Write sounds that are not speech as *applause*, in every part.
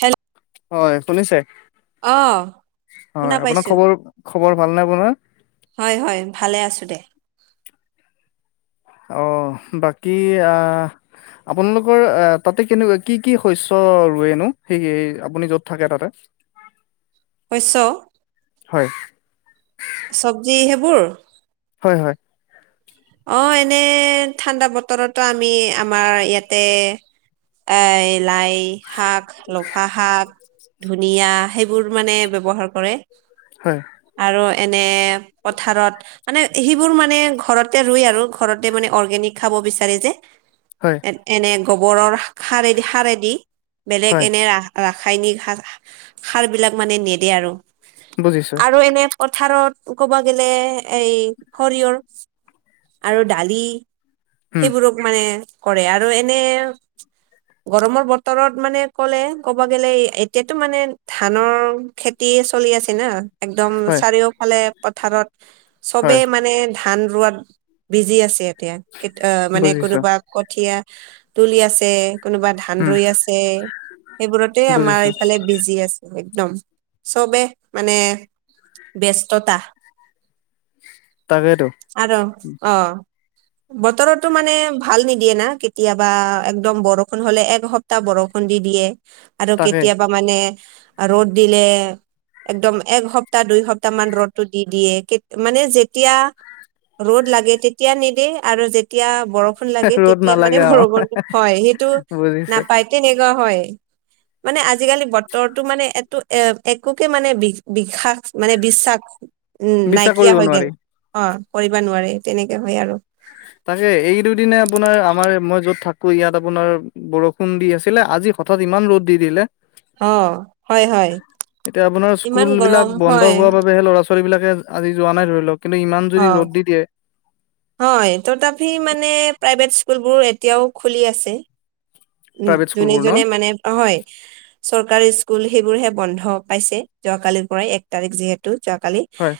Hello হয়, শুনিছে? অহ। হয় শুনা আপোনাৰ পাইছো, খবৰ খবৰ ভালনে আপোনাৰ হয় হয় ভালে আছো দে। অ বাকী আহ আপোনালোকৰ আহ তাতে কেনেকুৱা কি কি শস্য ৰোৱেনো, সেই আপুনি য'ত থাকে তাতে? *unintelligible* শস্য হয় চব্জি সেইবোৰ হয় হয় অ এনে ঠাণ্ডা বতৰতো আমি আমাৰ ইয়াতে আ ই লাই শাক লফা শাক ধুনিয়া সেইবোৰ মানে ব্যৱহাৰ কৰে হয় আৰু এনে পথাৰত মানে সেইবোৰ মানে ঘৰত ঘৰতে ৰুই আৰু ঘৰতে মানে অৰগেনিক খাব বিচাৰে যে হয় এ এনে গোবৰৰ সা সাৰেদি সাৰেদি বেলেগ হয় এনে ৰাস ৰা ৰাসায়নিক সাৰ সাৰ বিলাক মানে নেদে আৰু বুজিছো আৰু এনে পথাৰত ক'বা গেলে এই সৰিয়ৰ আৰু দালি উম সেইবোৰক মানে কৰে আৰু এনে গৰমৰ বতৰত মানে কলে ক'ব গ'লে এতিয়াতো মানে ধানৰ খেতি তি চলি আছে না একদম হয় চাৰিওফালে পথাৰত হয় চবেই মানে ধান ৰোৱাত বিজি আছে এতিয়া মানে বুজিছো কোনোবা কঠীয়া তুলি আছে কোনোবা ধান উম ৰুই আছে সেইবোৰতে আমাৰ বুজিছো এইফালে বিজি আছে একদম চবেই মানে ব্যস্ততা তাকেইতো আৰু অহ বতৰতো মানে ভাল নিদিয়ে না কেতিয়াবা একদম বৰষুণ হলে একসপ্তাহ বৰষুণ দি দিয়ে আৰু তাকে কেতিয়াবা মানে ৰ'দ দিলে একদম এক সপ্তাহ, দুই সপ্তাহমান ৰ'দটো দি দিয়ে। কে- মানে যেতিয়া ৰ'দ লাগে, তেতিয়া নেদে আৰু যেতিয়া বৰষুণ লাগে, ৰ'দ তেতিয়া মানে নালাগে অ বৰষুণটো হয়। সেইটো বুজিছে নাপায়, তেনেকুৱা হয়। মানে আজিকালি বতৰটো মানে এটো এ একোকে মানে বি- বিশাস- মানে বিশ্বাস উম, বিশ্বাস নাইকিয়া কৰিব হৈ গেল। নোৱাৰি অ' কৰিবা নোৱাৰে। তেনেকে হয় আৰু। তাকে। এই দুদিনে আপোনাৰ আমাৰে- মই য'ত থাকোঁ, ইয়াত আপোনাৰ বৰষুণ দি আছিলে আজি হঠাৎ ইমান ৰ'দ দি দিলে। অ হয় হয় এতিয়া আপোনাৰ ইমান স্কুলবিলাক গৰম বন্ধ হয় হোৱা বাবেহে ল'ৰা-ছো ছোৱালীবিলাকে আজি যোৱা নাই, ধৰি লওঁক। কিন্তু ইমান যদি অ ৰ'দ দি দিয়ে, হয়। তথাপি মানে প্ৰাইভেট স্কুলবোৰ এতিয়াও খুলি আছে। উ প্ৰাইভেট যোনে স্কুলবোৰ ন? যোনে মানে হয় চৰকাৰী স্কুল সেইবোৰ হে বন্ধ পাইছে যোৱা কালিৰ পৰাই এক তাৰিখ যিহেতু যোৱাকালি হয়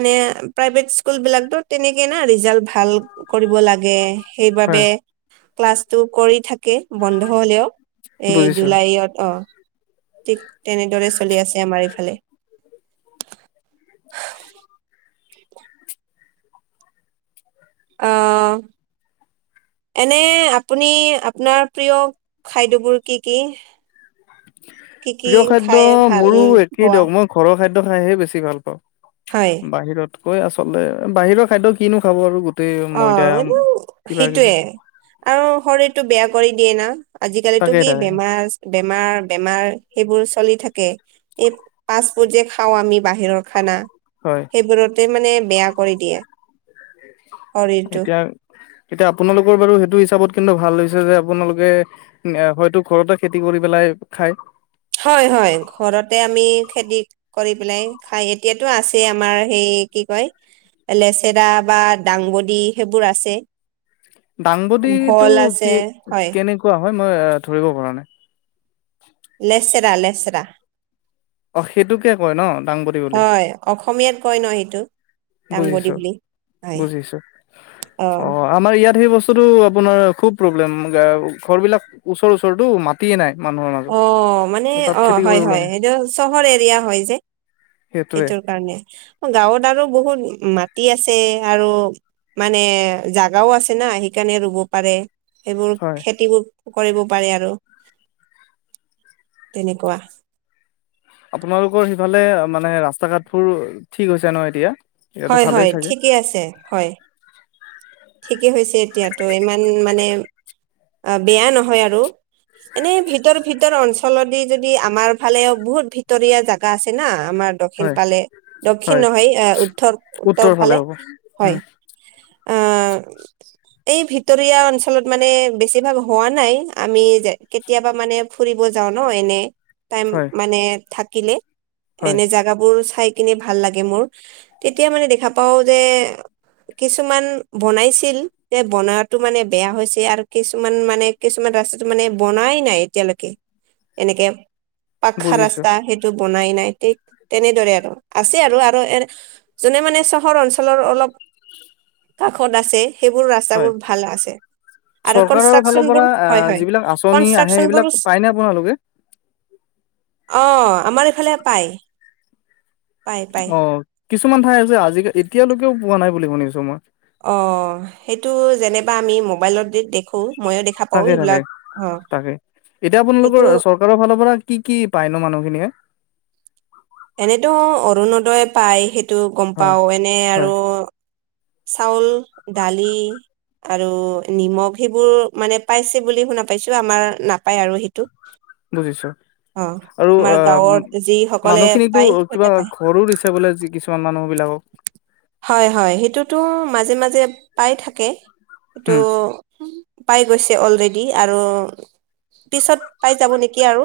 মানে প্ৰাইভেট স্কুল বিলাকতো তেনেকে না ৰিজাল্ট ভাল কৰিব লাগে হয়। সেইবাবে ক্লাছটো কৰি থাক বন্ধ হলেও এই বুজিছো জুলাইত অ ঠিক তেনেদৰে চলি আছে আমাৰ এইফালে। আহ এনে আপুনি আপোনাৰ প্ৰিয় খাদ্যবোৰ কি কি? কি কি প্ৰিয় খাদ্য খাই ভাল মোৰো একেই হোৱা দিয়ক মই ঘৰৰ খাদ্য খাইহে বেছি ভাল পাওঁ হয় বাহিৰতকৈ আচলতে বাহিৰৰ খাদ্য কিনো খাব আৰু গ অ এই সেইটোৱে আৰু শৰীৰটো বেয়া কৰি দিয়ে না। আজিকালিটো তাকে কি তাকে বেমাৰ বেমাৰ বেমাৰ সেইবোৰ চলিত থাকে এই ফাষ্টফুড যে খাওঁ আমি বাহিৰৰ খানা হয় সেইবোৰতে মানে বেয়া কৰি দিয়ে। শৰীৰটো এতিয়া এতিয়া আপোনালোকৰ বাৰু সেইটো হিচাপত কিন্তু ভাল হৈছে যে আপোনালোকে হয়তো ঘৰতে খেতি কৰি পেলাই খায় হয় হয় ঘৰতে আমি খেতি কৰি পেলাই খাই এতিয়াতো আছে আমাৰ সেই কি কয় লেচেৰা বা দাংবদী সেইবোৰ আছে দাংবদী টো ভল আছে কি হয় কেনেকুৱা? হয় মই ধৰিব পৰা নাই? লেচৰা লেচৰা অ সেইটোকে কয় ন দাংবদী বুলি। হয় অসমীয়াত কয় ন সেইটো দাংবডী বুজিছো বুলি হয় বুজিছো, অ অঁ আমাৰ ইয়াত তাত সেই বস্তুটো আপোনাৰ খুব প্ৰব্লেম গা ঘৰবিলাক ওচৰ ওচৰটো মাতিয়ে নাই। মানুহৰ অ মাজত মানে তাত অঁ খেতি হয় কৰিবলৈ হয় সেইটো চহৰ এৰিয়া হয় যে। সেইটোৱে সেইটোৰ কাৰণে, গাঁৱত আৰু বহুত মাটি আছে আৰু মানে জাগাও আছে না সেইকাৰণে ৰুব পাৰে। সেইবোৰ হয় খেতিবোৰ কৰিব পাৰে আৰু। তেনেকুৱা। আপোনালোকৰ সিফালে মানে ৰাস্তা ঘাটবোৰ ঠিক হৈছে ন এতিয়া? এতিয়াতো হয় ভালেই হয় চাগে ঠিকেই আছে হয়। ঠিকেই হৈছে এতিয়াতো ইমান মানে অ বেয়া নহয় আৰু। এনেই ভিতৰ ভিতৰ অঞ্চলৰদি যদি আমাৰ ফালেও বহুত ভিতৰীয়া জাগা আছে না আমাৰ দক্ষিণ হয় ফালে দক্ষিণ হয় নহয় এ উত্তৰ উত্তৰ ফালে হয়। আহ *inaudible* এই ভিতৰীয়া অঞ্চলত মানে বেছিভাগ হোৱা নাই, আমি যে কেতিয়াবা মানে ফুৰিব যা যাওঁ ন এনেই, টাইম হয় মানে থাকিলে হয় এনেই জাগাবোৰ চাই কিনে ভাল লাগে মোৰ, তেতিয়া মানে দেখা পাওঁ যে কিছুমান বনাইছিল দে বনোৱাতো মানে বেয়া হৈছে আৰু কিছুমান মানে কিছুমান ৰাস্ত মানে বনা নাইনাই এতিয়ালৈকে এনেকে পাখা বুজিছো ৰাস্তা সেইটো বনাই নাই, ঠিক তেনেদৰে আৰু আছে আৰু আৰু এ যোনে মানে চহৰ অঞ্চলৰ অলপ কাষত আছে সেইবোৰ হয় ৰাস্তাবোৰ ভাল আছে। আৰু চৰকাৰৰ ফালৰ কনষ্ট্ৰাকচন পৰা বোৰ হয় আহ হয়, যিবিলাক আঁচনি আহে কনষ্ট্ৰাকচন সেইবিলাক বোৰো পায়নে আপোনালোকে অঁ আমাৰ এইফালে পায় পায় পায়। অ কিছুমান ঠাই আছে আজিকাল এতিয়ালৈকেও পোৱা নাই বুলি শুনিছো মই। অ সেইটো যেনেবা আমি মোবাইলতে দেখ তাকে তাকে তাকে এতিয়া সেইটো আপোনালোকৰ চৰকাৰৰ ফালৰ পৰা কি কি পায় ন মানুহখিনিয়ে এনেতো অৰুণোদয় পায় সেইটো গম হয় পাওঁ এনে হয় আৰু চাউল, দালি। আৰু নিমখ সেইবোৰ মানে পাইছে বুলি শুনা পাইছো আমাৰ নাপায় আৰু সেইটো। বুজিছো। অ আৰু আমাৰ অ', গাঁৱত যিসকলে মানুহখিনিকো পায় কিবা সিহঁতে পায় ঘৰো দিছে বোলে কিছুমান মানুহক। বিলাকক হয় হয় সেইটোতো মাজে মাজে পাই থাকে, সেইটো উম পাই গৈছে অলৰেডি আৰু। পিছত পাই যাব নেকি আৰু।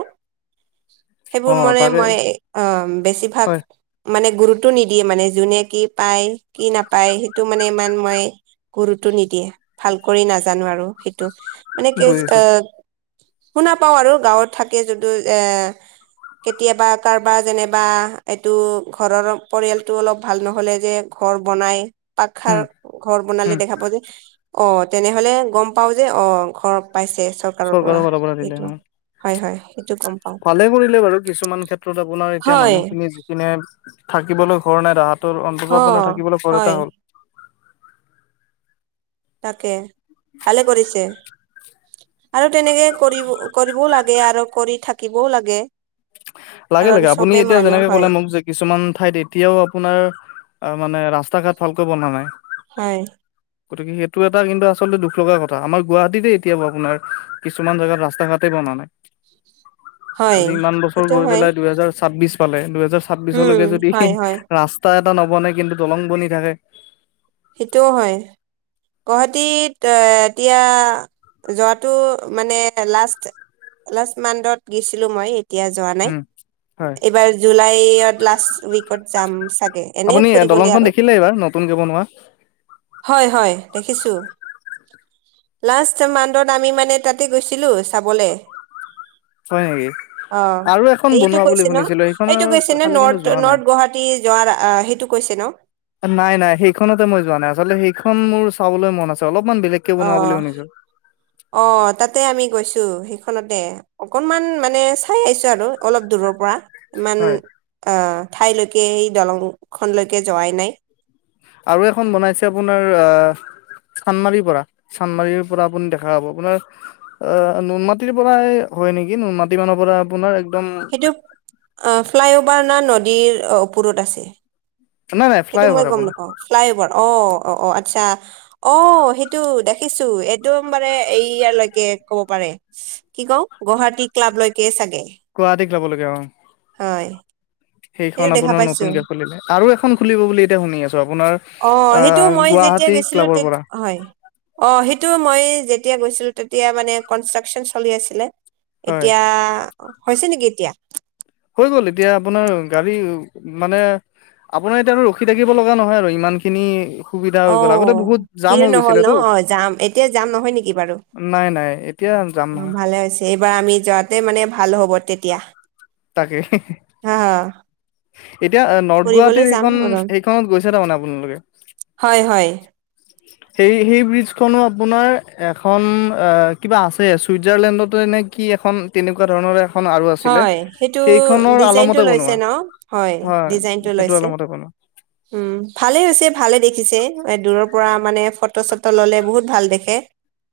অ সেইবোৰ মান তাকে মই অ', বেছিভাগ হয় মানে গুৰুত্ব নিদিয়ে মানে যোনে কি পায় কি নাপায় সেইটো মানে ইমান মই গুৰুতটো নিদিয়ে ভাল কৰি নাজানো আৰু সেইটো মানে কি বুজিছো আহ শুনা পাওঁ আৰু গাঁৱত থাকে যদিও এ কেতিয়াবা কাৰোবাৰ যেনিবা এইটো ঘৰৰ পৰিয়ালতটো অলপ ভাল নহ'লে যে ঘৰ বনাই পাক খাৰ উম ঘৰ বনালে উম দেখা পা যে অ', তেনেহলে গম পাও যে অ', ঘৰ পাইছে চৰকাৰৰ পৰা ফালৰ দিলে এইটো। অ ভালে কৰিলে বাৰু কিছুমান ক্ষেত্ৰত আপোনাৰ এতিয়া হয় মানুহখিনি যিখিনে থাকিবলৈ ঘৰ নাই তাহাঁতৰ অ অন্ততঃ থাকিবলৈ ঘৰ হয় এটা হ'ল। তাকে ভালে কৰিছে। আৰু তেনেকে কৰিব কৰিবও লাগে আৰু কৰি থাকিবও লাগে। লাগে কাৰণ লাগে আপুনি চবে এতিয়া মানুহ যেনেকে হয় ক'লে মোক যে কিছুমান ঠাইত এতিয়াও আপোনাৰ অ', মানে ৰাস্তা ঘাট ভালকৈ বনা নাই। হয়। গতিকে সেইটো এটা কিন্তু আচলতে দুখ লগা কথা আমাৰ গুৱাহাটীতে এতিয়া ব আপোনাৰ কিছুমান জাগাত ৰাস্তা ঘাটে জ নাই। হয়। আজি ইমান বছৰ গৈ হয় পেলাই দুহেজাৰ ছাব্বিশ পালে দুহেজাৰ উম ছাব্বিশলৈকে যদি হয় হয় ৰাস্তা এ টা নবনে কিন্তু দলং বনি থাকে সেইটোও হয়। গুৱাহাটীত এতিয়া যোৱাটো মানে লাষ্ট লাষ্ট মাডত গৈছিলোঁ মই, এতিয়া যোৱা নাই। উম হয় এইবাৰ জুলাইত লাষ্ট উইকত যাম চাগে এনে আপুনি ফুৰিবলে দলংখন আৰু। দেখিলে এইবাৰ নতুনকে বনোৱা হয় হয় দেখিছোঁ। লাষ্ট মান্থত আমি মানে তাতে গৈছিলো চাবলৈ। হয় নেকি? অ', আৰু এখন এইটো বনোৱা বুলি কৈছে ন' শুনিছিলো সেইখনৰ এইটো কৈছে ন ফালে কিন্তু নৰ্থ যোৱা নাই নৰ্থ গুৱাহাটী যোৱাৰ সেইটো কৈছে ছে ন'। নাই নাই সেইখনতে মই যোৱা নাই আচলতে সেইখন মোৰ চাবলৈ মন আছে অলপ অ', অ', তাতে আমি গৈছো। সেই খ দে অকনমান মানে চাই আহিছো আৰু অলপ দূৰৰ পৰা। ইমান হয় আহ ঠাইলৈকে সেই দলংখনলৈকে যোৱাই নাই। আৰু এখন বনাইছে আপোনাৰ আহ চান্দমাৰীৰ পৰা চান্দমাৰীৰ পৰা আপুনি দেখা পাব আপোনাৰ আহ নুনমাটিৰ পৰা হয় নেকি নুনমাটি মানৰ পৰা আপোনাৰ একদম সেইটো ফ্লাইঅভাৰ ন নদীৰ ওপৰত আছে। নাই নাই ফ্লাই সেইটো মই অভাৰ গম আপোনাৰ নাপাও, ফ্লাই অভাৰ অ'। অ', অ', আচ্ছা অ সেইটো দেখিছো একদম বাৰে এই ইয়ালৈকে ক'ব পাৰে কি ক গুৱাহাটী ক্লাবলৈকে চাগে। গুৱাহাটী ক্লাবৰলৈকে অ'। হয়। সেইখন সেইটো দেখা আপোনাৰ পাইছো নতুনকে খুলিলে আৰু এখন খুলিব বুলি এতিয়া শুনি আছো আপোনাৰ আহ তেতিয়া গুৱাহাটী গৈছিলো ক্লাবৰ তেত পৰা হয় অ সেইটো মই যেতিয়া গৈছিলো তেতিয়া মানে কনষ্ট্ৰাকচন চলি আছিলে হয় এতিয়া হৈছে নেকি এতিয়া হৈ গ'ল এতিয়া আপোনাৰ গাড়ী মানে আপোনাৰ এতিয়া আৰু ৰখি থাকিব লগা নহয় আৰু ইমান খিনি সুবিধা অ হৈ গ'ল আগতে বহুত জাম ভিৰ হৈ নহল ন গৈছিলেতো অ যাম এতিয়া যাম নহয় নেকি বাৰু নাই নাই এতিয়া যাম অ নহয় ভালে হৈছে এইবাৰ আমি যোৱাতে মানে ভাল হব তেতিয়া তাকে হা হা এতিয়া নৰ্থ ফুৰিবলৈ গুৱাহাটীৰ যাম সেইখন আৰু সেইখনত গৈছে তাৰমানে আপোনালোকে হয় হয় সেই সেই ব্ৰিজখনো আপোনাৰ এখন অ কিবা আছে চুইজাৰলেণ্ডতো এনে কি এখন তেনেকুৱা ধৰণৰ এখন আৰু আছিলে টো সেইখনৰ ডিজাইন টো আলমতে লৈছে বনোৱা ন হয় ডিজাইনটো সেইটো লৈছে। আলমতে বনোৱা উম ভালে হৈছে ভালে দেখিছে দূৰৰ প পৰা মানে ফটো চটো ল'লে বহুত ভাল দেখে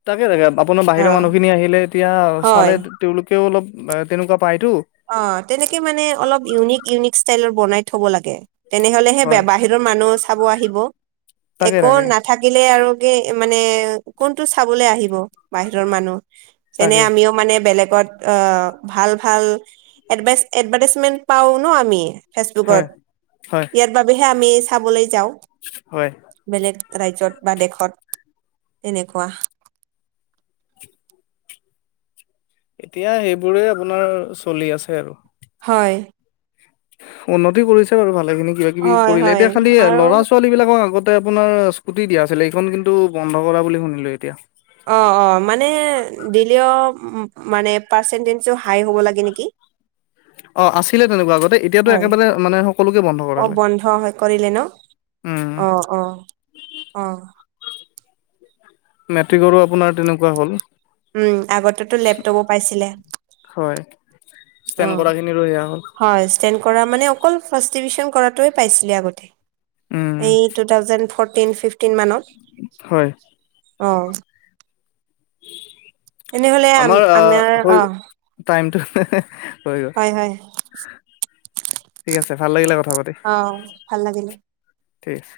তাকে তাকে আপোনাৰ অ বাহিৰৰ মানুহখিনি আহিলে এতিয়া চালে হয় তেওঁলোকেও অলপ তেনেকুৱা পায়তো অ তেনেকে মানে অলপ ইউনিক ইউনিক ষ্টাইলৰ বনাই থব লাগে তেনেহলেহে হয় বাহিৰৰ মানুহ চাব আহিব তাকে একো তাকে নাথাকিলে আৰু কি মানে এ কোনটো চাবলে আহিব বাহিৰৰ মানুহ? যেনে তাকে আমিও মানে বেলেগ গ'ত অ ভাল ভাল এ এডভাই এডভাইটেছজমেন্ট পাও ন আমি। হয় ফেচবুকত হয় ইয়াৰ বাবেহে আমি চাবলৈ যাওঁ। হয়। বেলেগ ৰাজ্যত বা দেশত এনেকুৱা এতিয়া সেইবোৰে আপোনাৰ চলি আছে আৰু। হয়। উন্নতি কৰিছে বাৰু ভালে খিনি কিবা কিবি হয় কৰিলে, হয় এতিয়া খালি আৰু ল'ৰা-ছোৱালীবিলাকৰ আগত তে আপোনাৰ স্কুটি দিয়া আছিলে সেইখন কিন্তু বন্ধ কৰা বুলি শুনিলো এতিয়া। অ অ মানে দিলেও মানে পাৰ্চন্টজ হাই হ'ব লাগে নেকি? *inaudible* অ আছিলে তেনেকুৱা আগতে এতিয়াতো হয় একেবাৰে মানে সকলোকে বন্ধ কৰালে। উম অহ অহ অহ। মেট্ৰিকৰো আপোনাৰ তেনেকুৱা হ'ল। উম আগতেতো লেপটপো পাইছিলে। হয় অ ষ্টেণ্ড কৰা খিনিৰো সেয়া হ'ল হয় ষ্টেড কৰা মানে কল ফাৰ্ষ্ট ট্ৰিবিউন কৰাটোৱে পাইছিলে আগতে। উম এই টু থাউজেণ্ড ফট টিন ফিফটিন মানত। হয়। অ। তেনেহলে আম আমাৰ আহ হৈ অ টাইমটো হৈ গ'ল হয় হয়। ঠিক আছে ভাল লাগিলে কথ অঁ ভাল লাগিলে। ঠিক আছে।